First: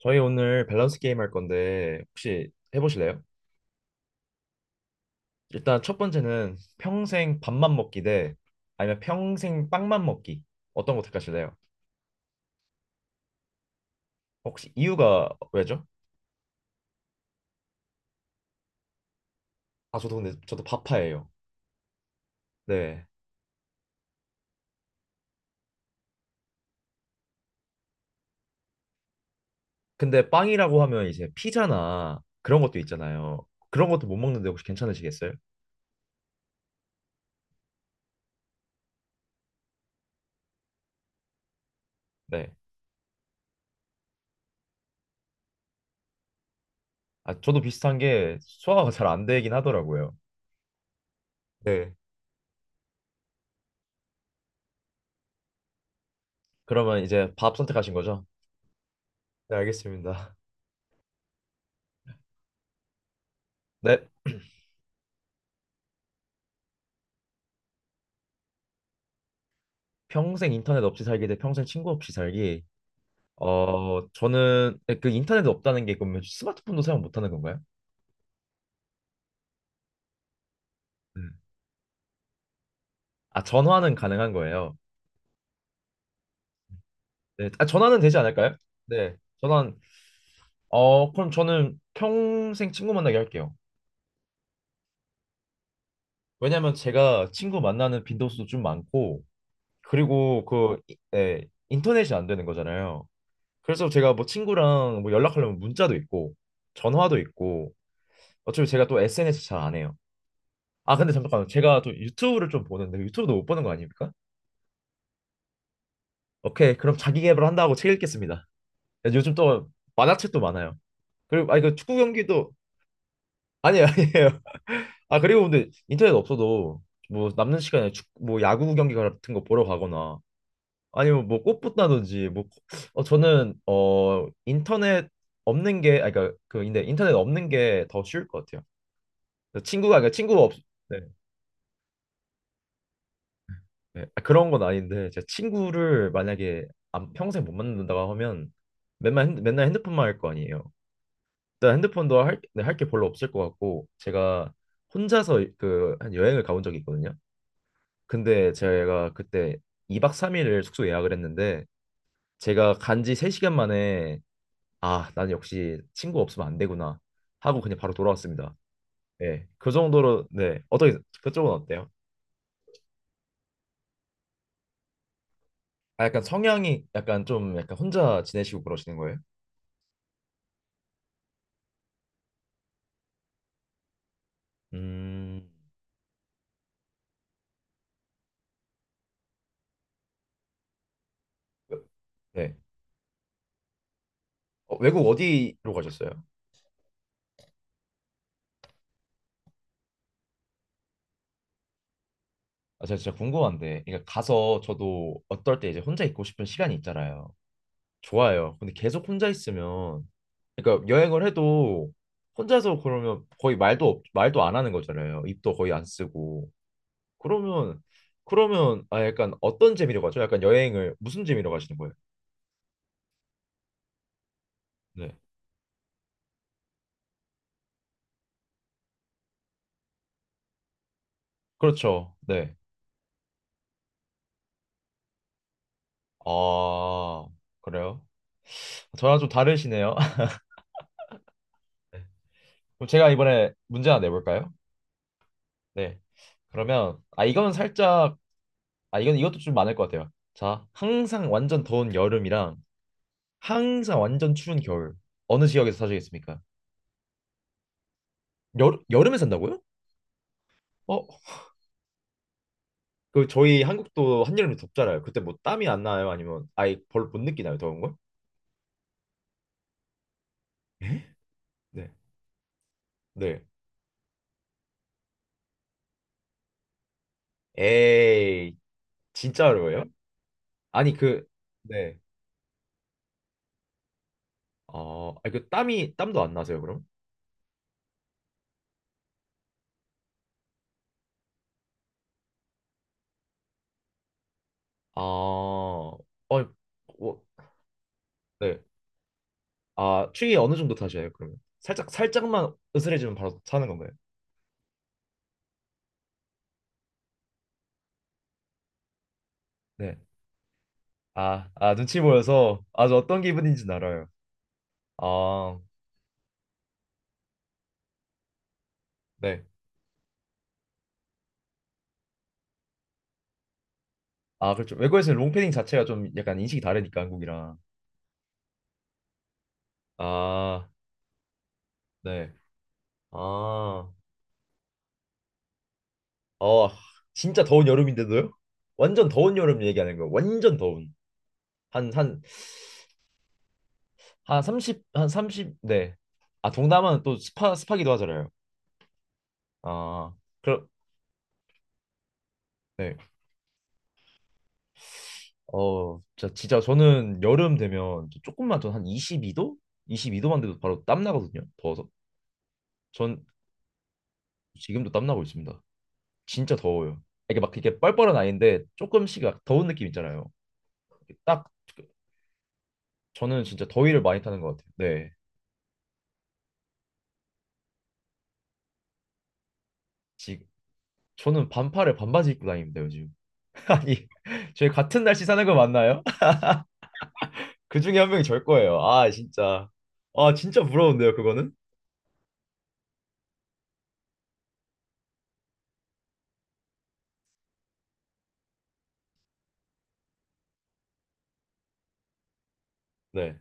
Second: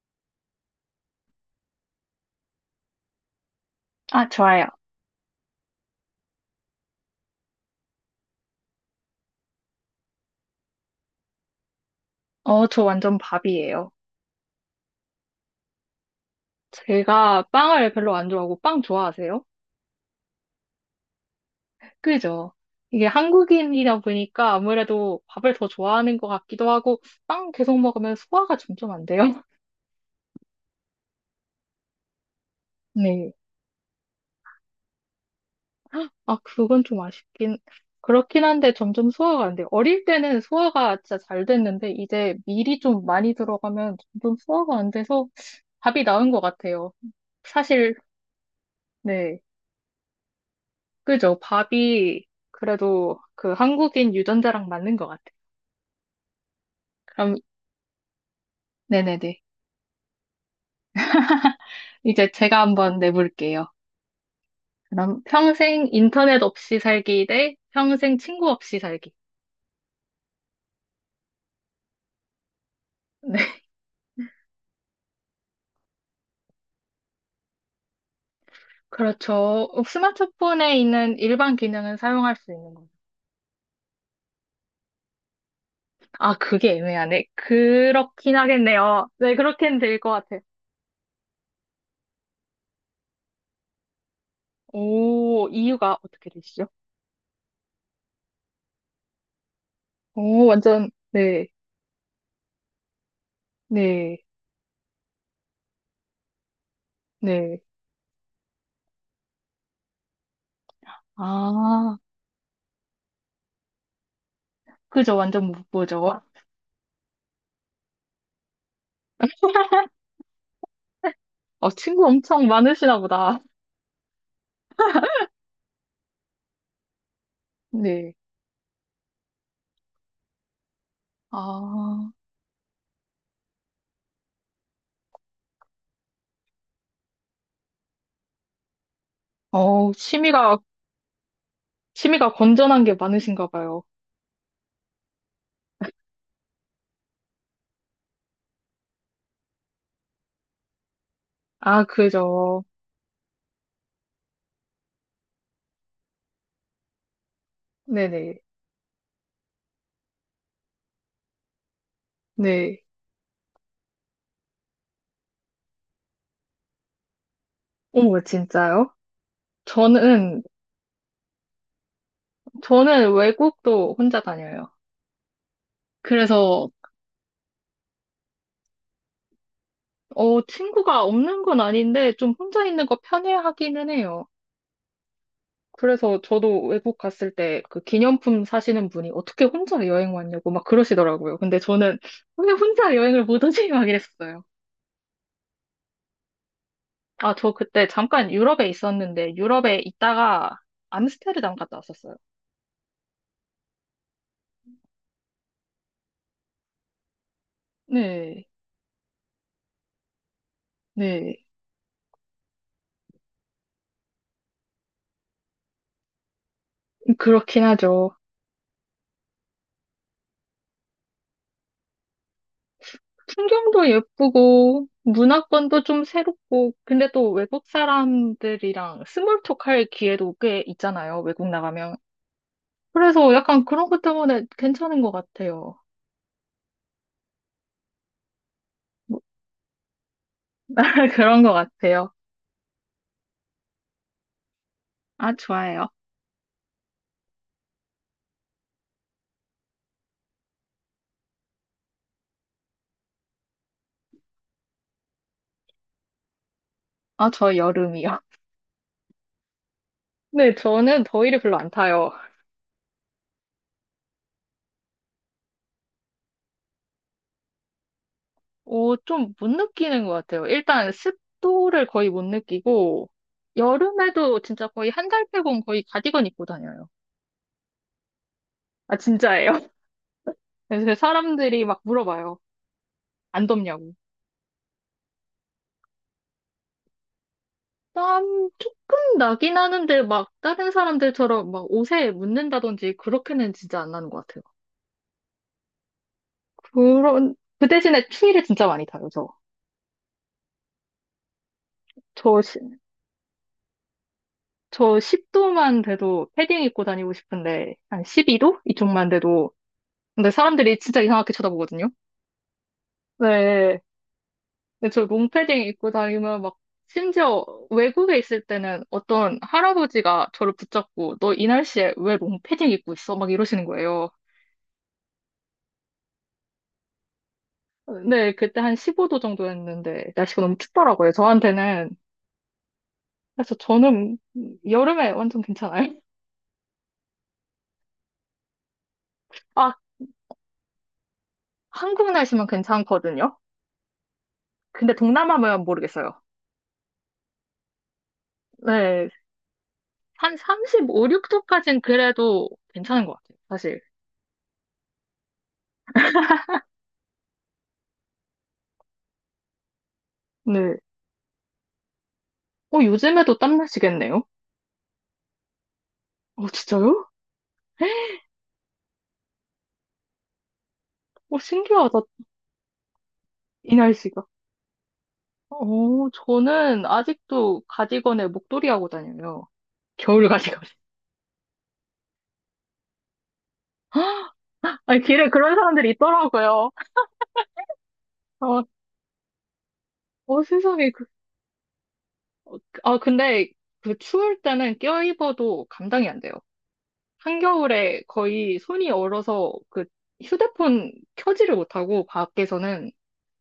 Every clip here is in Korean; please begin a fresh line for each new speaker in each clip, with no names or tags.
저희 오늘 밸런스 게임 할 건데 혹시 해보실래요?
아, 좋아요.
일단 첫 번째는 평생 밥만 먹기 대 아니면 평생 빵만 먹기, 어떤 거 택하실래요?
어, 저 완전 밥이에요.
혹시 이유가 왜죠?
제가 빵을 별로 안 좋아하고 빵 좋아하세요?
아, 저도 밥파예요.
그죠?
네.
이게 한국인이다 보니까 아무래도 밥을 더 좋아하는 것 같기도 하고 빵 계속 먹으면 소화가 점점 안 돼요.
근데 빵이라고 하면 이제 피자나 그런 것도
네.
있잖아요. 그런 것도 못 먹는데 혹시 괜찮으시겠어요?
아, 그건 좀 아쉽긴 그렇긴 한데 점점 소화가 안 돼요. 어릴 때는 소화가 진짜 잘 됐는데 이제
네.
밀이 좀 많이 들어가면 점점 소화가 안 돼서 밥이 나은 것 같아요.
아, 저도
사실
비슷한 게 소화가 잘 안
네.
되긴 하더라고요.
그죠?
네.
밥이 그래도 그 한국인 유전자랑 맞는 것 같아요.
그러면 이제
그럼,
밥 선택하신 거죠?
네네네.
네, 알겠습니다.
이제 제가 한번 내볼게요.
네.
그럼 평생 인터넷 없이 살기 대 평생 친구 없이 살기.
평생 인터넷 없이 살기 대 평생 친구 없이 살기.
네,
저는 그 인터넷 없다는 게, 그러면 스마트폰도 사용 못하는 건가요?
그렇죠. 스마트폰에 있는
네.
일반 기능은 사용할 수 있는 거죠.
아, 전화는 가능한 거예요?
아, 그게 애매하네.
네, 아, 전화는 되지
그렇긴
않을까요?
하겠네요.
네,
네,
전화는,
그렇게는 될 것 같아요.
그럼 저는 평생 친구 만나게 할게요.
오, 이유가 어떻게 되시죠?
왜냐면 제가 친구 만나는 빈도수도 좀 많고, 그리고
오, 완전,
네,
네,
인터넷이 안 되는 거잖아요. 그래서 제가
네,
뭐 친구랑 뭐 연락하려면 문자도 있고 전화도
네.
있고, 어차피 제가 또 SNS 잘 안 해요. 아, 근데 잠깐만, 제가 또
아,
유튜브를 좀 보는데 유튜브도 못 보는 거 아닙니까?
그죠. 완전 못 보죠.
오케이, 그럼 자기 계발 한다고 책 읽겠습니다. 요즘 또 만화책도 많아요. 그리고 아
어,
이거 축구
친구 엄청
경기도.
많으시나 보다.
아니, 아니에요. 아, 그리고 근데 인터넷 없어도 뭐 남는 시간에 축
네.
뭐 야구 경기 같은 거 보러 가거나 아니면 뭐
아,
꽃보다든지 뭐. 저는 인터넷 없는 게 아니 그러니까 그 근데 인터넷 없는 게 더 쉬울 것 같아요.
어,
친구가 그러니까 친구 없 네,
취미가 건전한 게 많으신가 봐요.
네. 아, 그런 건 아닌데 제가 친구를 만약에 평생 못 만난다고 하면 맨날 핸드폰만 할 거 아니에요. 일단
아,
핸드폰도 할, 네,
그죠.
할게 별로 없을 것 같고, 제가 혼자서 그 한 여행을 가본 적이 있거든요.
네네.
근데 제가 그때 2박 3일을 숙소 예약을 했는데, 제가
네.
간지 3시간 만에 "아, 난 역시 친구 없으면 안 되구나" 하고 그냥 바로
어머,
돌아왔습니다.
진짜요?
예. 그 정도로.
저는,
네. 어떻게, 그쪽은 어때요?
저는 외국도 혼자 다녀요.
아, 약간
그래서,
성향이 약간 좀 약간 혼자 지내시고 그러시는 거예요?
어, 친구가 없는 건 아닌데, 좀 혼자 있는 거 편해하기는 해요.
음.
그래서 저도 외국 갔을 때 그 기념품 사시는 분이 어떻게 혼자 여행 왔냐고 막 그러시더라고요. 근데 저는 왜
네.
혼자 여행을 못 오지? 막 이랬어요.
어, 외국 어디로 가셨어요?
아, 저 그때 잠깐 유럽에 있었는데, 유럽에 있다가 암스테르담 갔다 왔었어요.
아, 제가 진짜 궁금한데, 그러니까 가서 저도 어떨 때 이제 혼자 있고 싶은 시간이 있잖아요.
네,
좋아요. 근데 계속 혼자 있으면, 그러니까 여행을
네.
해도 혼자서, 그러면 거의 말도 안 하는 거잖아요. 입도 거의 안 쓰고.
그렇긴
그러면,
하죠.
아 약간 어떤 재미로 가죠? 약간 여행을 무슨 재미로 가시는 거예요?
풍경도 예쁘고,
네,
문화권도 좀 새롭고, 근데 또 외국 사람들이랑 스몰톡 할 기회도 꽤 있잖아요, 외국 나가면.
그렇죠. 네.
그래서 약간 그런 것 때문에 괜찮은 것 같아요.
아, 그래요? 저랑 좀 다르시네요.
그런 것 같아요.
그럼 제가 이번에 문제 하나 내볼까요?
아, 좋아요.
네. 그러면 아 이건 살짝, 아, 이건 이것도 좀 많을 것 같아요. 자, 항상 완전 더운 여름이랑 항상 완전 추운 겨울, 어느 지역에서 사시겠습니까?
아, 저 여름이요.
여름에 산다고요?
네, 저는
어,
더위를 별로 안 타요.
그 저희 한국도 한여름에 덥잖아요. 그때 뭐 땀이 안 나요? 아니면 아예 별로 못 느끼나요? 더운 걸?
오, 좀 못 느끼는 것 같아요. 일단 습도를
네.
거의 못 느끼고,
네.
여름에도 진짜 거의 한 달 빼곤 거의 가디건 입고 다녀요.
에이,
아,
진짜
진짜예요.
어려워요?
그래서
아니
그
그,
사람들이 막
네.
물어봐요. 안 덥냐고.
어, 아니 그 땀이 땀도 안 나세요, 그럼?
땀 조금 나긴 하는데 막 다른 사람들처럼 막 옷에 묻는다든지 그렇게는 진짜 안 나는 것 같아요.
아, 어, 어,
그런, 그 대신에 추위를
네.
진짜 많이 타요, 저.
아, 추위 어느 정도 타셔요, 그러면? 살짝
저,
살짝만
시-
으스해지면 바로 사는 건가요?
저 10도만 돼도 패딩 입고 다니고 싶은데, 한 12도? 이쪽만 돼도.
네.
근데 사람들이 진짜 이상하게
아, 아,
쳐다보거든요.
눈치 보여서, 아주 어떤 기분인지는
네.
알아요.
근데 저
아,
롱패딩 입고 다니면 막, 심지어 외국에 있을 때는 어떤
네.
할아버지가 저를 붙잡고, 너 이 날씨에 왜 롱패딩 입고 있어? 막 이러시는 거예요.
아, 그렇죠. 외국에서는 롱패딩 자체가 좀 약간 인식이 다르니까, 한국이랑.
네, 그때 한 15도 정도였는데, 날씨가 너무
아,
춥더라고요, 저한테는.
네.
그래서
아,
저는 여름에 완전 괜찮아요.
어, 진짜 더운 여름인데도요? 완전 더운 여름
아,
얘기하는 거예요. 완전 더운. 한,
한국
한,
날씨만 괜찮거든요.
한 삼십,
근데 동남아면
네.
모르겠어요.
아, 동남아는 또 습하기도 하잖아요.
네,
아,
한
그럼,
35, 6도까지는 그래도
네.
괜찮은 것 같아요, 사실.
어, 진짜, 진짜 저는 여름 되면 조금만 더 한 22도? 22도만 돼도
네.
바로 땀 나거든요. 더워서.
어,
전
요즘에도 땀 나시겠네요?
지금도 땀나고 있습니다.
어,
진짜 더워요.
진짜요?
아, 이게 막 이게 뻘뻘한 아이인데 조금씩 막 더운 느낌 있잖아요.
오,
딱.
신기하다,
저는 진짜 더위를 많이
이날씨가.
타는 것 같아요. 네.
오, 저는 아직도 가디건에 목도리 하고 다녀요. 겨울
지,
가디건.
저는 반팔에 반바지 입고 다닙니다, 요즘. 아니, 저희
아니,
같은 날씨
길에
사는 거
그런 사람들이
맞나요?
있더라고요.
그 중에 한 명이 절
어,
거예요. 아, 진짜. 아, 진짜
세상에.
부러운데요, 그거는?
근데 그 추울 때는 껴입어도 감당이 안 돼요. 한겨울에 거의 손이 얼어서 그 휴대폰 켜지를 못하고 밖에서는
네.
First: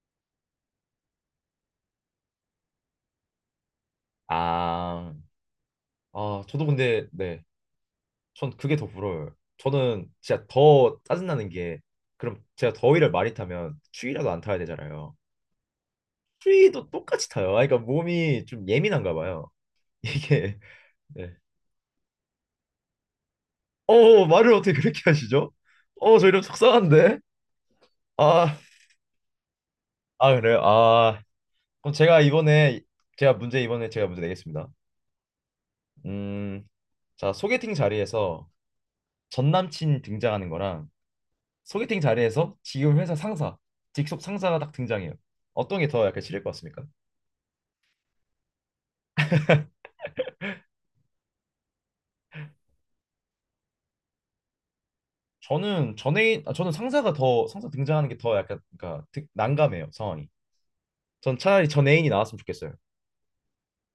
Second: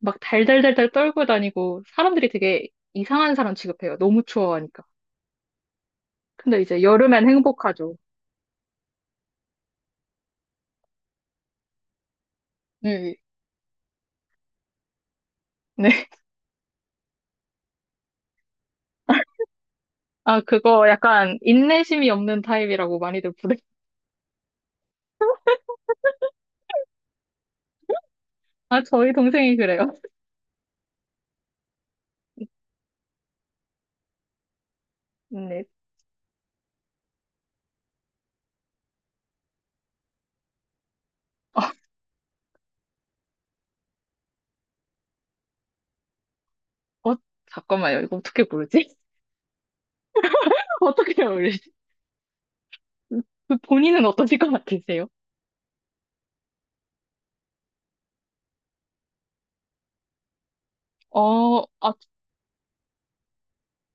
막 달달달달 떨고 다니고 사람들이 되게 이상한 사람 취급해요. 너무 추워하니까.
아, 아,
근데
저도
이제
근데,
여름엔
네.
행복하죠.
전 그게 더 부러워요. 저는 진짜 더 짜증나는 게, 그럼 제가 더위를
네.
많이 타면 추위라도 안 타야 되잖아요.
네.
추위도 똑같이 타요. 아, 그러니까 몸이 좀 예민한가 봐요.
아,
이게.
그거
네.
약간 인내심이 없는 타입이라고 많이들 부르.
어 어, 어, 말을 어떻게 그렇게 하시죠? 어 저 이러면 속상한데. 아,
아, 저희 동생이 그래요.
아 그래요. 아 그럼 제가 이번에, 제가 문제 내겠습니다.
네.
음, 자, 소개팅 자리에서 전 남친 등장하는 거랑 소개팅 자리에서 지금 회사 상사, 직속 상사가 딱 등장해요. 어떤 게 더 약간 싫을 것 같습니까?
어, 잠깐만요. 이거 어떻게 부르지? 어떻게 부르지? 그 본인은 어떠실 것 같으세요?
저는 상사 등장하는 게 더 약간, 그러니까 난감해요, 상황이. 전
어,
차라리 전
아,
애인이 나왔으면 좋겠어요.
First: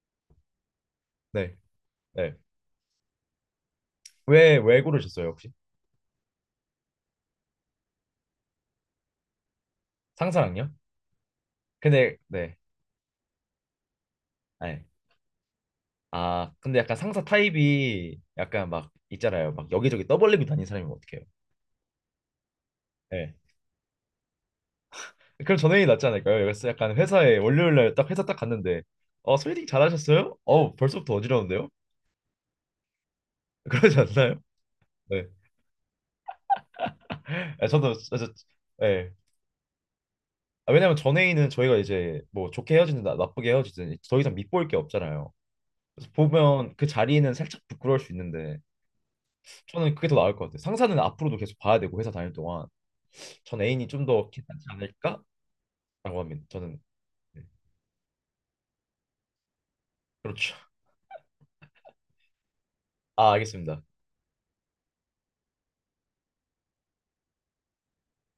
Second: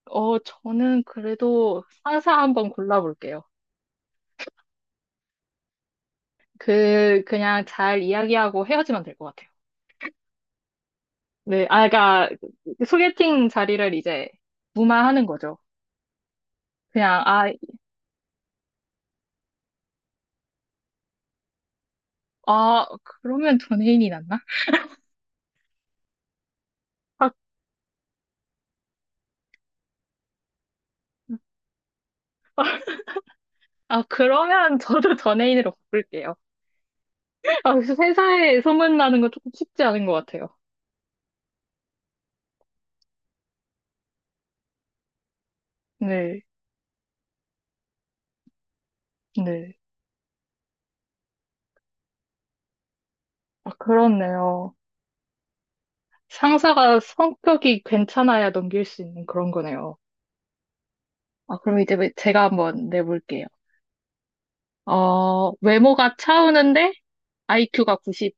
어, 저는
네,
그래도 상사
네.
한번 골라볼게요.
왜 고르셨어요, 혹시?
그, 그냥 잘 이야기하고 헤어지면 될 것 같아요.
상사랑요?
네, 아,
근데,
그러니까
네.
소개팅 자리를 이제
네.
무마하는 거죠.
아, 근데 약간
그냥,
상사
아,
타입이 약간 막 있잖아요. 막 여기저기 떠벌리고 다니는 사람이면 어떡해요?
아,
네.
그러면 전혜인이 낫나?
그럼 전형이 낫지 않을까요? 그래서 약간
아,
회사에 월요일 날 딱, 회사 딱 갔는데, 어, 소개팅 잘하셨어요? 어, 벌써부터 어지러운데요? 그러지 않나요?
그러면 저도
네.
전혜인으로 바꿀게요.
아,
아, 그래서
저,
회사에
네.
소문나는 건 조금 쉽지 않은 것 같아요.
아, 왜냐면 전회의는 저희가 이제 뭐 좋게 헤어지든 나쁘게 헤어지든 더 이상 밑보일 게 없잖아요. 그래서
네,
보면 그 자리는 살짝 부끄러울 수 있는데,
네.
저는 그게 더 나을 것 같아요. 상사는 앞으로도 계속 봐야 되고 회사 다닐 동안. 전
아,
애인이 좀 더 괜찮지
그렇네요.
않을까라고 합니다. 저는.
상사가
네.
성격이 괜찮아야 넘길 수 있는 그런 거네요.
그렇죠.
아, 그럼 이제 제가 한번
아,
내볼게요.
알겠습니다.
어, 외모가 차우는데 IQ가 90인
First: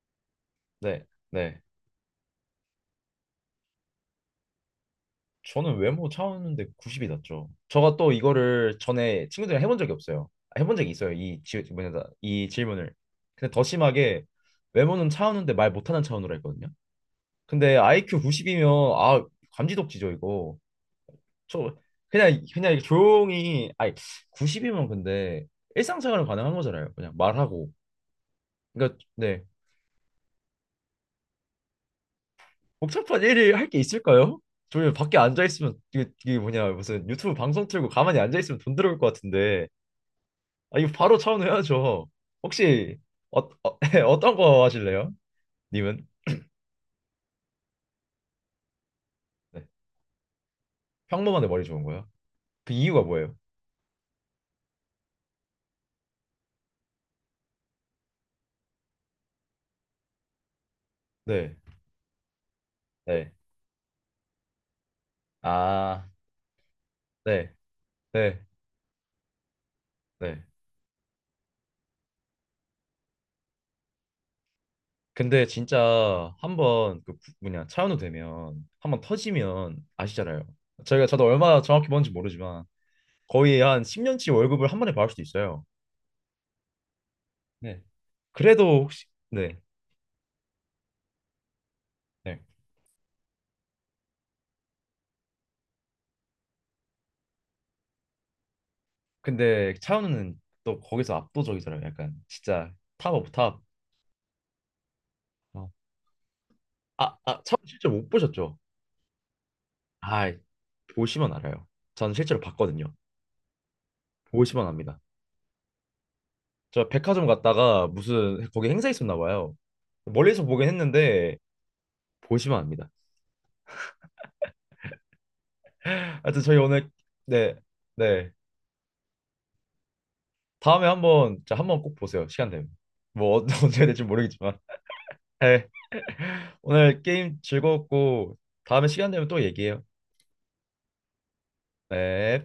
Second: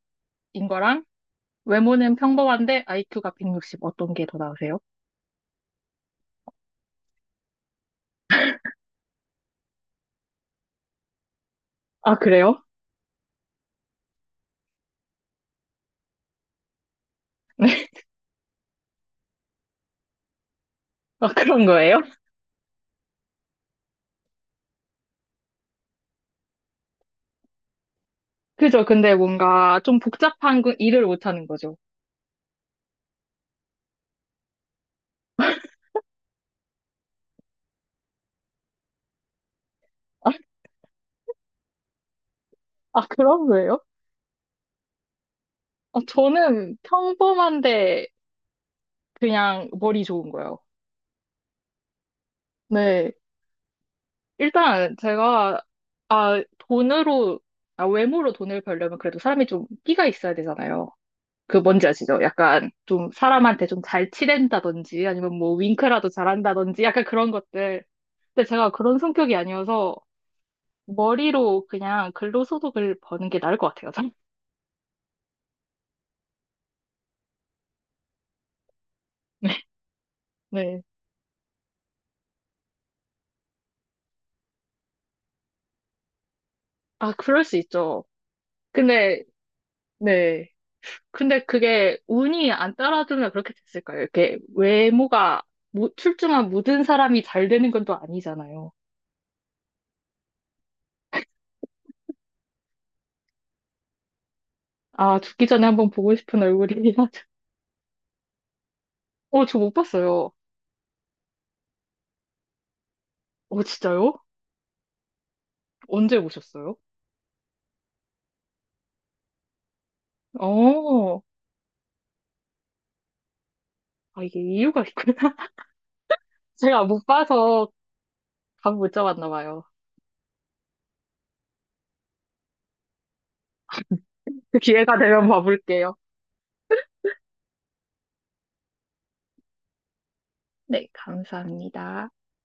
거랑
네, 네.
외모는 평범한데 IQ가 160 어떤 게 더 나으세요?
저는 외모 차원인데 90이 낫죠. 저가 또 이거를 전에 친구들이랑 해본 적이 없어요. 아, 해본 적이 있어요.
아,
이
그래요?
질문을. 근데 더 심하게, 외모는 차우는데 말 못하는 차원으로 했거든요. 근데 IQ 90이면 아 감지덕지죠 이거.
아, 그런
저,
거예요?
그냥 조용히, 아니 90이면 근데 일상생활은 가능한 거잖아요. 그냥 말하고.
그죠.
그러니까
근데
네.
뭔가 좀 복잡한 거 일을 못하는 거죠.
복잡한 일을 할 게 있을까요? 저희 밖에 앉아 있으면 이게, 이게 뭐냐 무슨 유튜브 방송 틀고 가만히 앉아 있으면 돈 들어올 것 같은데. 아 이거 바로 차원해야죠. 혹시
아,
어,
그런
어,
거예요?
어떤 거 하실래요?
아,
님은?
저는 평범한데
네.
그냥 머리 좋은 거예요.
평범한데 머리 좋은 거요? 그 이유가
네.
뭐예요?
일단 제가, 아, 돈으로, 아, 외모로 돈을 벌려면 그래도 사람이 좀 끼가 있어야 되잖아요.
네.
그 뭔지 아시죠? 약간 좀
네.
사람한테 좀 잘 치댄다든지 아니면 뭐
아,
윙크라도 잘한다든지 약간 그런
네.
것들.
네.
근데 제가 그런 성격이 아니어서
네.
머리로 그냥 근로소득을 버는 게 나을 것 같아요. 저는.
근데 진짜 한번 그 부- 뭐냐 차은우 되면 한 번
네.
터지면 아시잖아요.
네.
저희가 저도 얼마 정확히 뭔지 모르지만 거의 한 10년치 월급을 한 번에 받을 수도 있어요.
아, 그럴 수
네.
있죠.
그래도 혹시
근데,
네.
네. 근데 그게
네.
운이 안 따라주면 그렇게 됐을까요? 이렇게 외모가 출중한 모든 사람이 잘 되는 건 또 아니잖아요.
근데 차은우는 또 거기서 압도적이잖아요. 약간 진짜 탑 오브 탑.
아, 죽기 전에
어.
한번 보고 싶은 얼굴이긴
아,
하죠.
아, 차은우 실제로 못 보셨죠?
어, 저 못
아,
봤어요.
보시면 알아요. 저는 실제로 봤거든요.
어, 진짜요?
보시면 압니다.
언제 보셨어요?
저 백화점 갔다가 무슨 거기 행사 있었나 봐요. 멀리서 보긴
어,
했는데 보시면 압니다.
아, 이게 이유가 있구나.
하여튼 저희
제가
오늘,
못
네,
봐서
네.
감 못 잡았나 봐요.
다음에 한번 자, 한번 꼭 보세요. 시간 되면. 언제 될지 모르겠지만.
그 기회가 되면
네.
봐볼게요.
오늘 게임 즐거웠고 다음에 시간 되면 또 얘기해요.
네, 감사합니다.
네.